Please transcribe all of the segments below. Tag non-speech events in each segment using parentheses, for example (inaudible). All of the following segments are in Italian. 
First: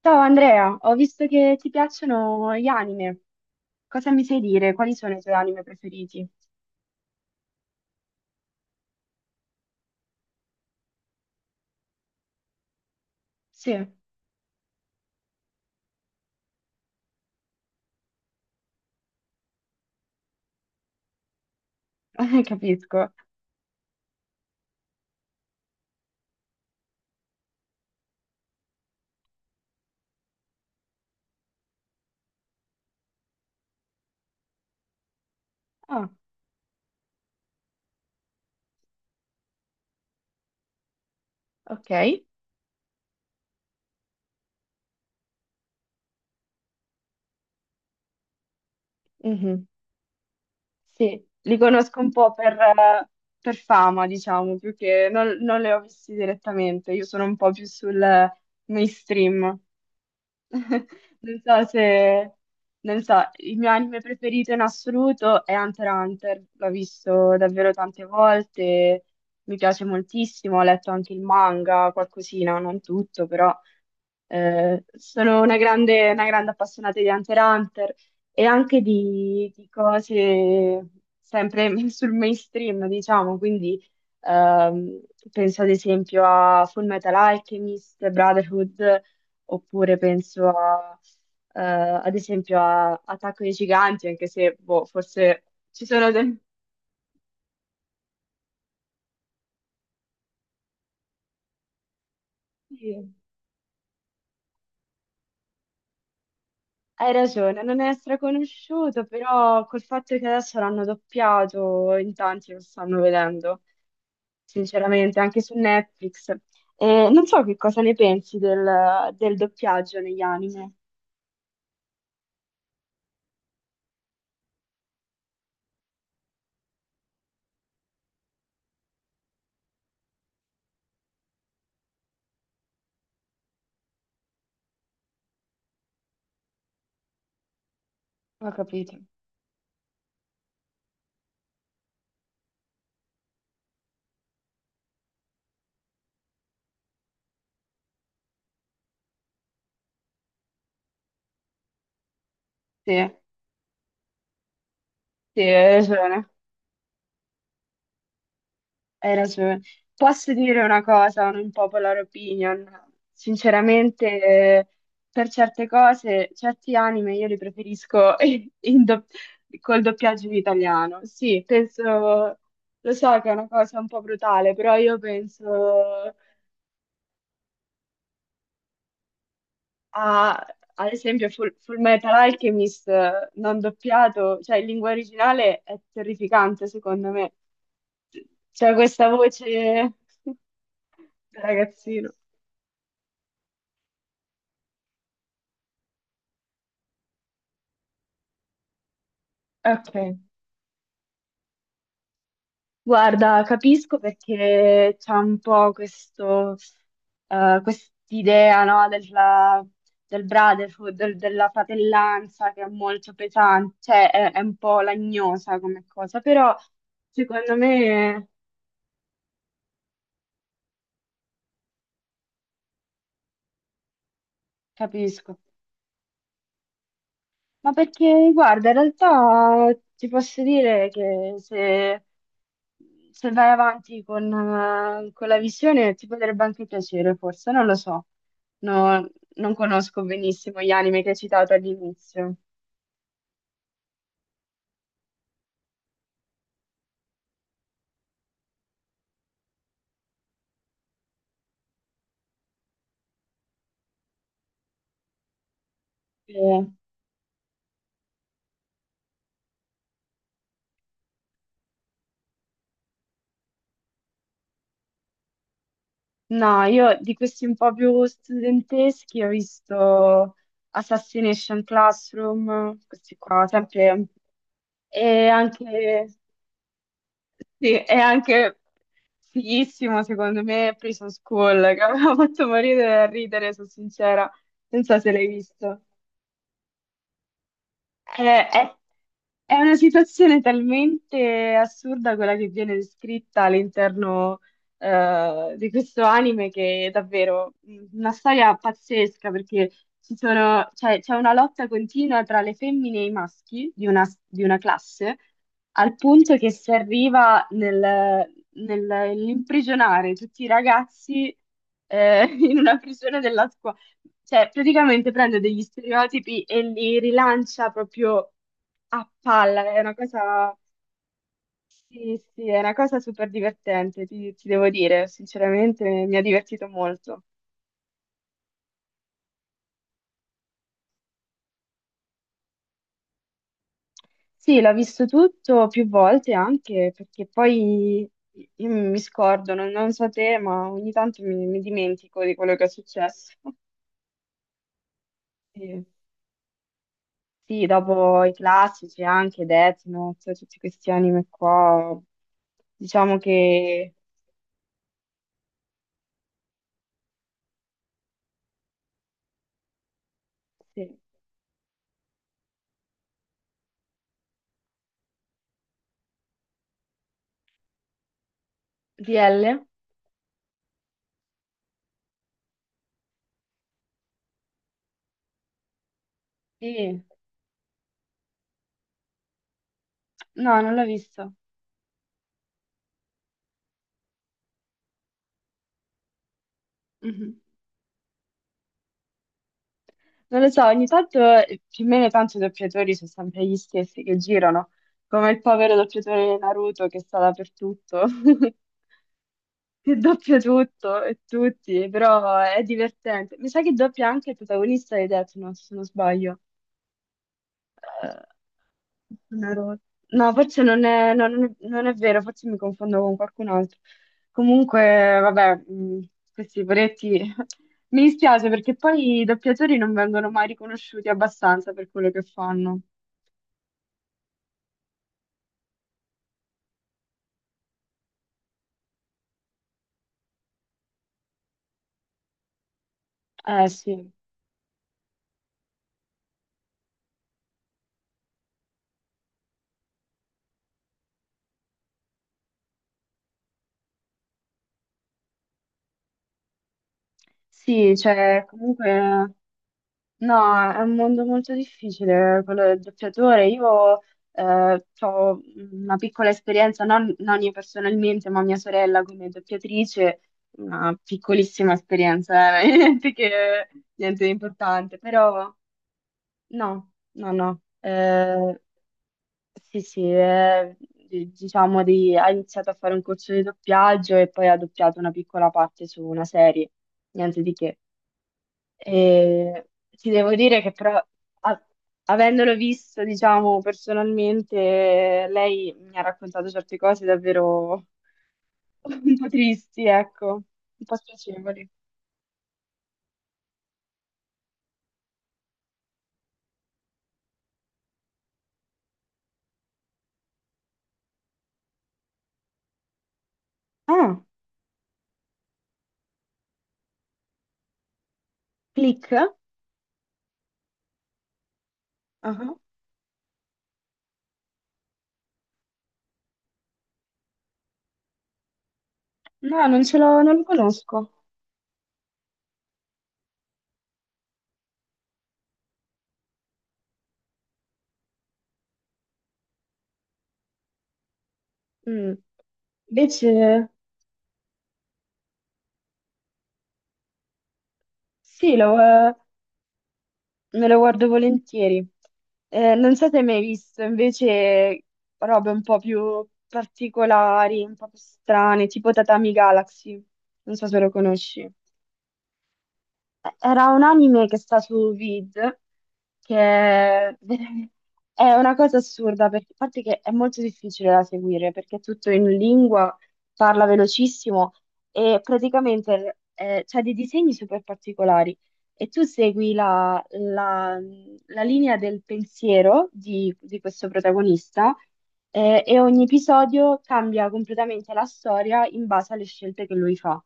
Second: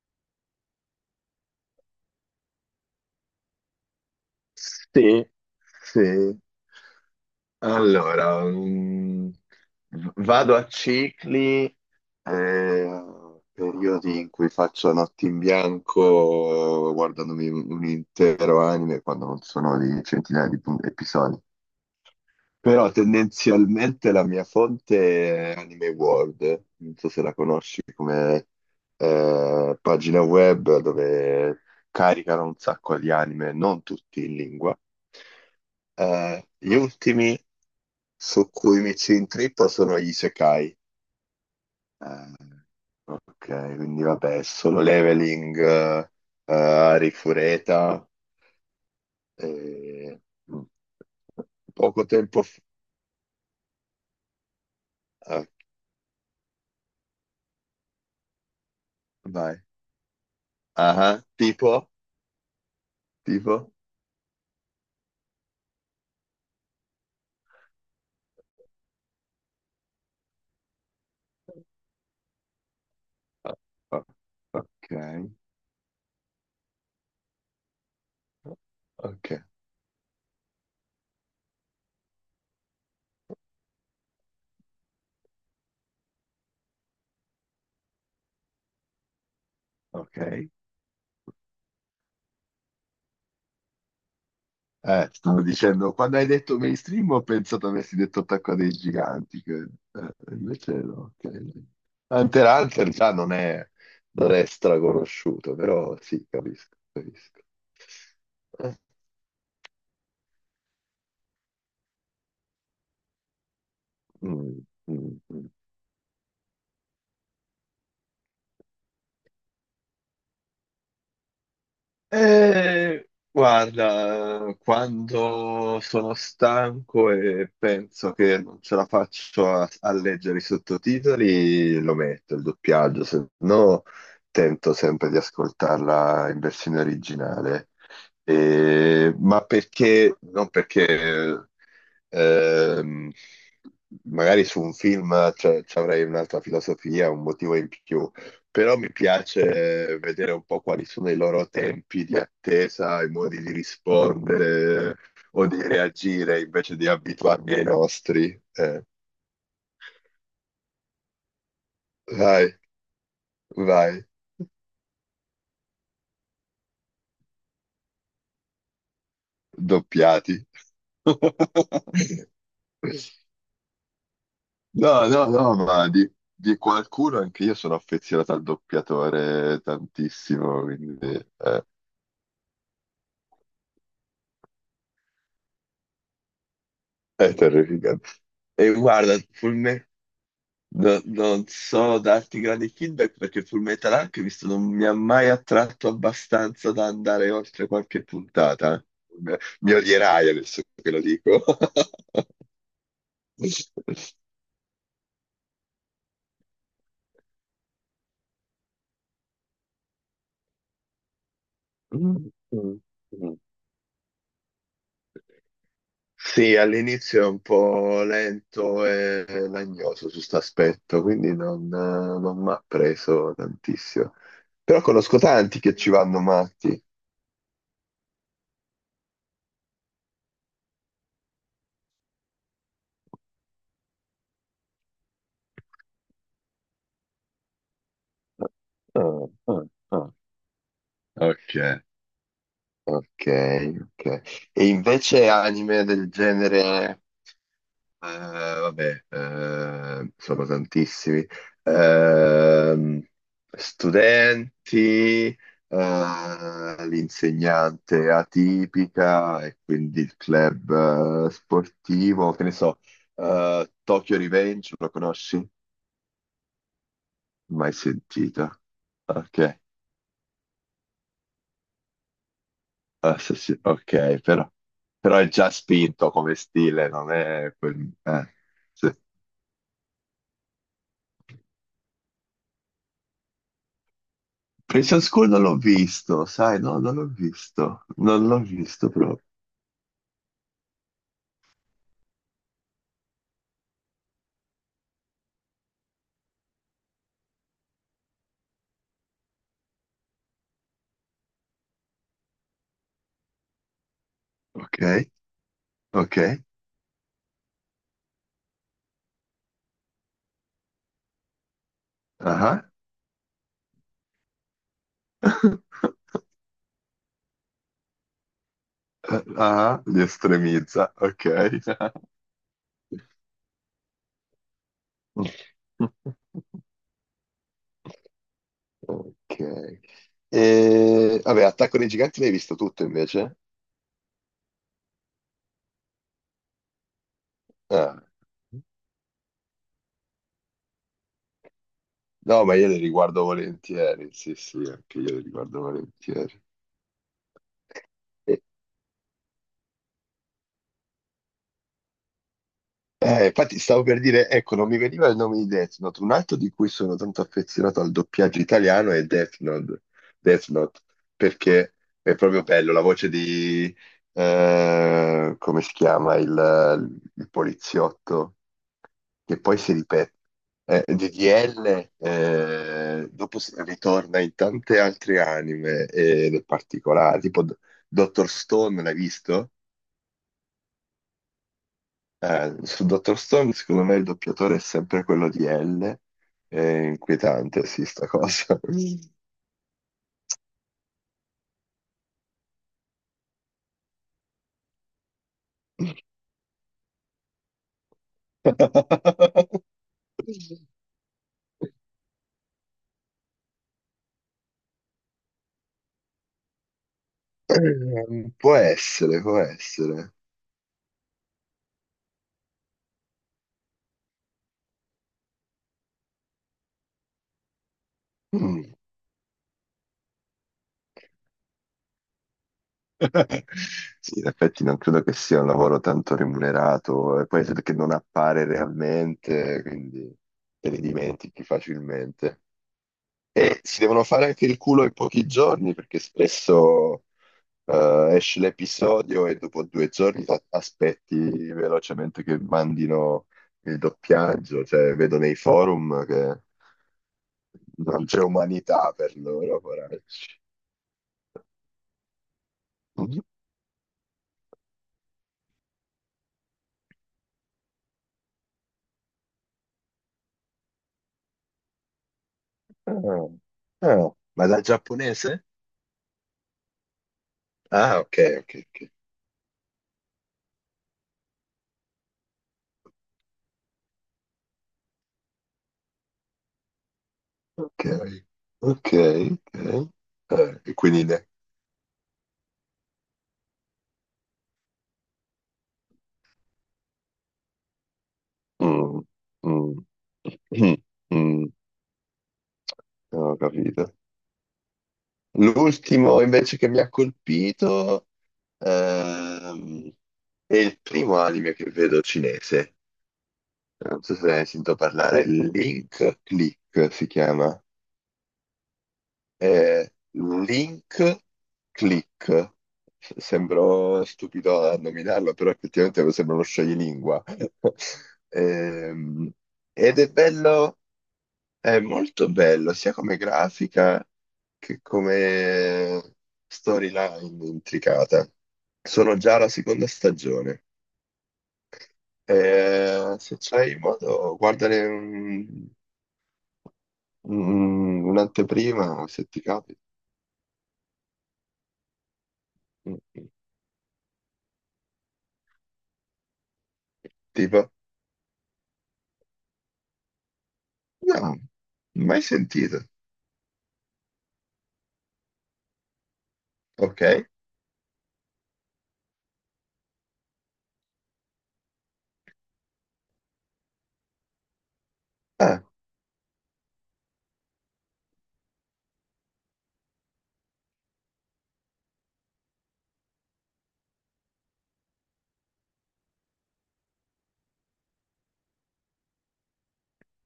Ciao Andrea, ho visto che ti piacciono gli anime. Cosa mi sai dire? Quali sono i Sì, tuoi anime preferiti? sì. Allora, vado a cicli, eh, Sì, periodi in cui faccio notti in bianco guardandomi un intero anime quando non sono di centinaia di episodi. (laughs) Però capisco. tendenzialmente la mia fonte è Anime World, non so se la conosci come pagina web dove caricano un sacco di anime, non tutti in lingua. Ah, Gli ultimi su cui mi ci intrippo sono gli Isekai. ok. Eh, ok, quindi vabbè, solo leveling, Rifureta. Mhm. eh, mm. Sì, li conosco Poco un po' tempo fa... per fama, diciamo, più che eh, non li ho visti direttamente. Io sono un po' più sul mainstream. Vai. (laughs) Ah, Non so tipo, se, non so, il mio tipo. anime preferito in assoluto è Hunter x Hunter, l'ho visto davvero tante volte, mi piace moltissimo, ho letto anche il manga, qualcosina, non tutto, Ah, però ah, ok, sono una grande appassionata di Hunter x Hunter e anche ok, di cose sempre (laughs) sul mainstream, diciamo, quindi ehm, penso ad esempio a Full Metal Alchemist, Brotherhood, oppure ok. Ad esempio a Attacco dei Giganti, anche se boh, Stavo forse ci dicendo, sono quando hai del... detto mainstream ho pensato avessi detto Attacco dei Giganti, che, invece no. Ok. Hunter (laughs) x Hunter sì, già non è straconosciuto, però sì, capisco, hai capisco. ragione, non è Eh, straconosciuto, però col fatto che adesso l'hanno doppiato in tanti lo stanno vedendo. mm, Sinceramente, mm, anche mm. su Netflix. E non so che cosa ne pensi del doppiaggio negli anime. Guarda, quando sono stanco e penso che non ce la faccio a leggere i sottotitoli, lo metto il doppiaggio, se no tento sempre di ascoltarla in versione originale. Ho capito. Ma perché, non perché ehm, magari su un film ci avrei un'altra filosofia, un motivo in più, però mi piace vedere un po' quali sono i loro tempi di Sì, attesa, i modi di rispondere sì, o di hai ragione, reagire invece di abituarmi ai nostri. Hai ragione. Posso dire una cosa, un unpopular Vai, opinion. vai, Sinceramente, per certe cose, certi anime io li preferisco (laughs) in do- col doppiaggio in doppiati. italiano. Sì, penso, (laughs) lo so che è una cosa un po' brutale, però io No, no, no, ma penso. di qualcuno anche io sono affezionato al doppiatore A, tantissimo, ad quindi esempio, eh, Full Metal Alchemist non doppiato, cioè in lingua originale è terrificante, secondo me. è terrificante. C'è E questa guarda, Full, Me- voce (laughs) No- da non so ragazzino. darti grandi feedback perché Fullmetal Alchemist non mi ha mai attratto abbastanza da andare oltre qualche puntata. Mi mi Ok. odierai adesso che lo dico. (laughs) Guarda, capisco perché c'è un po' questo, quest'idea, no, del della fratellanza che è molto pesante, cioè è un po' lagnosa come cosa, però Sì, all'inizio è un secondo po' me lento e lagnoso su questo aspetto, quindi non mi ha preso tantissimo. Però conosco capisco. tanti che ci vanno matti. Ma perché, guarda, in realtà ti posso dire che se vai avanti con la visione ti potrebbe anche piacere, forse, non lo so. No, Ah, non ah, conosco ah. benissimo gli anime che hai citato Ok. all'inizio. Ok, ok. E invece anime del genere, vabbè, sono tantissimi. Ehm, Studenti, Eh, l'insegnante atipica e quindi il club sportivo, che ne so, Tokyo Revenge, lo conosci? no, io di questi un po' Mai più sentita. studenteschi ho Ok, visto Assassination Classroom, questi ah, sì, qua, sì, sempre, ok, però è e già anche. spinto come stile, non è Sì, quel... è anche sì. fighissimo secondo me Prison School, che mi ha (laughs) fatto morire da ridere, sono sincera. Non so Precious se l'hai School non l'ho visto. visto, sai, no, non l'ho visto, non l'ho Eh, è, visto proprio. è una situazione talmente assurda quella che viene descritta all'interno di questo anime che è davvero una storia pazzesca perché cioè, c'è una lotta continua tra le femmine e i maschi di di una Ok, classe al ok, punto che si arriva nell'imprigionare tutti i ragazzi (laughs) in ah, una prigione della squadra, cioè, praticamente prende degli (laughs) stereotipi e li rilancia proprio a palla. ah, È una li cosa, estremizza, ok. sì, sì, è una cosa super divertente, ti devo dire. (laughs) Sinceramente, mi ha divertito molto. Ok. E, vabbè, Attacco dei Giganti l'hai visto tutto invece? Sì, l'ho visto tutto più volte anche perché Ah, poi io mi scordo, non so te, ma ogni tanto mi dimentico di no, ma quello che è io le riguardo successo. volentieri, sì, sì, anche io le riguardo Sì. volentieri. Sì, dopo i classici anche Death Note, tutti questi anime qua, diciamo Infatti stavo che. per dire, ecco, non mi veniva il nome di Death Note, un altro di cui sono tanto affezionato al doppiaggio italiano è Death Note, Sì. perché è proprio bello la voce come si chiama, il poliziotto, che DL? poi si ripete, di DDL, ritorna in tante altre anime ed è Sì. particolare, Dr. Stone, l'hai visto? No, non l'ho visto. Su Dr. Stone, secondo me il doppiatore è sempre quello di L. È Mhm. inquietante, sì, sta cosa. Non lo so, ogni tanto più o meno tanto i doppiatori sono sempre gli stessi che girano, come il povero doppiatore di Naruto che sta dappertutto, (laughs) (laughs) che doppia tutto e tutti, però è divertente. Mi sa che doppia anche il protagonista di Death Note, se non sbaglio. Può essere, può Una rosa. essere. No, forse non è, no, non è vero, forse mi confondo con qualcun altro. Comunque, vabbè, questi poretti (laughs) mi dispiace Mm. perché poi i doppiatori non vengono mai riconosciuti abbastanza per quello che fanno. (laughs) Sì, in effetti non credo che sia un lavoro tanto remunerato, e poi perché non appare realmente, quindi te li dimentichi facilmente. E Eh si devono sì. fare anche il culo in pochi giorni, perché spesso esce l'episodio e dopo due giorni aspetti velocemente che mandino il doppiaggio, cioè vedo nei forum che Sì, non c'è cioè, umanità per comunque, loro, poracci. no, è un mondo molto difficile quello del doppiatore. Io ho una piccola esperienza, non io personalmente, ma mia sorella come doppiatrice, una piccolissima esperienza, (laughs) Ah, ah, niente di ma dal importante, giapponese? però no, no, no. Ah, ok, ok, ok. Sì, sì, diciamo di, ha iniziato a fare un corso di doppiaggio e poi ha doppiato una piccola parte su una serie, niente di che. Ok, ok, E ok. ti devo dire Eh, che e però, quindi ne... a- avendolo visto, diciamo, personalmente, lei mi ha raccontato certe cose davvero (laughs) Mm, un po' mm, tristi, ecco, (clears throat) mm, un po' mm, spiacevoli. ho capito. L'ultimo invece che mi ha colpito... Ehm, è il primo anime che vedo cinese. Non so Ah, se ne hai sentito parlare. Link Click si chiama. Click? È Link Click. Ah. Sembro stupido a nominarlo, però effettivamente sembra uno scioglilingua. (laughs) Ehm, No, non ce Ed è l'ho, non lo bello, conosco. è molto bello, sia come grafica che come storyline intricata. Sono già alla seconda stagione. Mm. E se Invece, c'hai modo, sì, lo, un'anteprima o se ti capita. me lo guardo volentieri. Non Mm, so se hai mm. mai visto invece robe un po' più particolari, Tipo, un po' più strane, tipo Tatami Galaxy. Non so se lo no, conosci. mai sentito. Era un anime che sta su Vid, che Ok. è veramente- è una cosa assurda, perché, a parte che è molto difficile da seguire, perché è tutto in lingua, parla velocissimo e Ah, praticamente c'ha dei disegni super particolari e tu segui la linea del pensiero di questo protagonista e ogni episodio cambia completamente la storia in base alle scelte che lui fa.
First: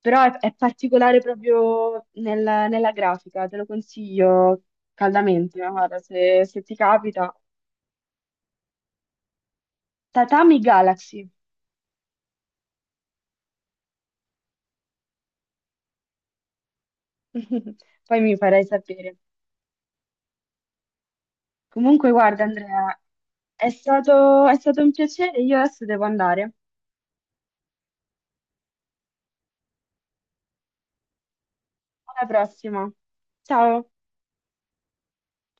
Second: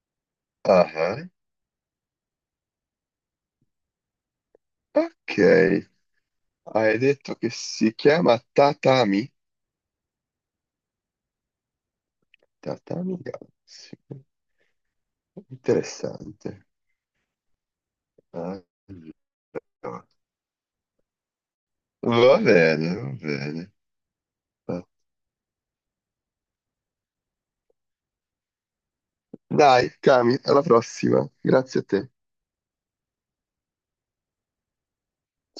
Però è particolare ah, proprio nella grafica, te lo consiglio ah. caldamente, ma Ok. guarda, se ti Hai capita. detto che si chiama Tatami? Tatami Galaxy, Tatami Galaxy. Interessante. (laughs) poi mi Allora. farai sapere. Comunque, Va guarda, bene, Andrea, va bene. È stato un piacere, io adesso devo andare. Dai, Cami, alla prossima. Grazie a te. Alla prossima. Ciao.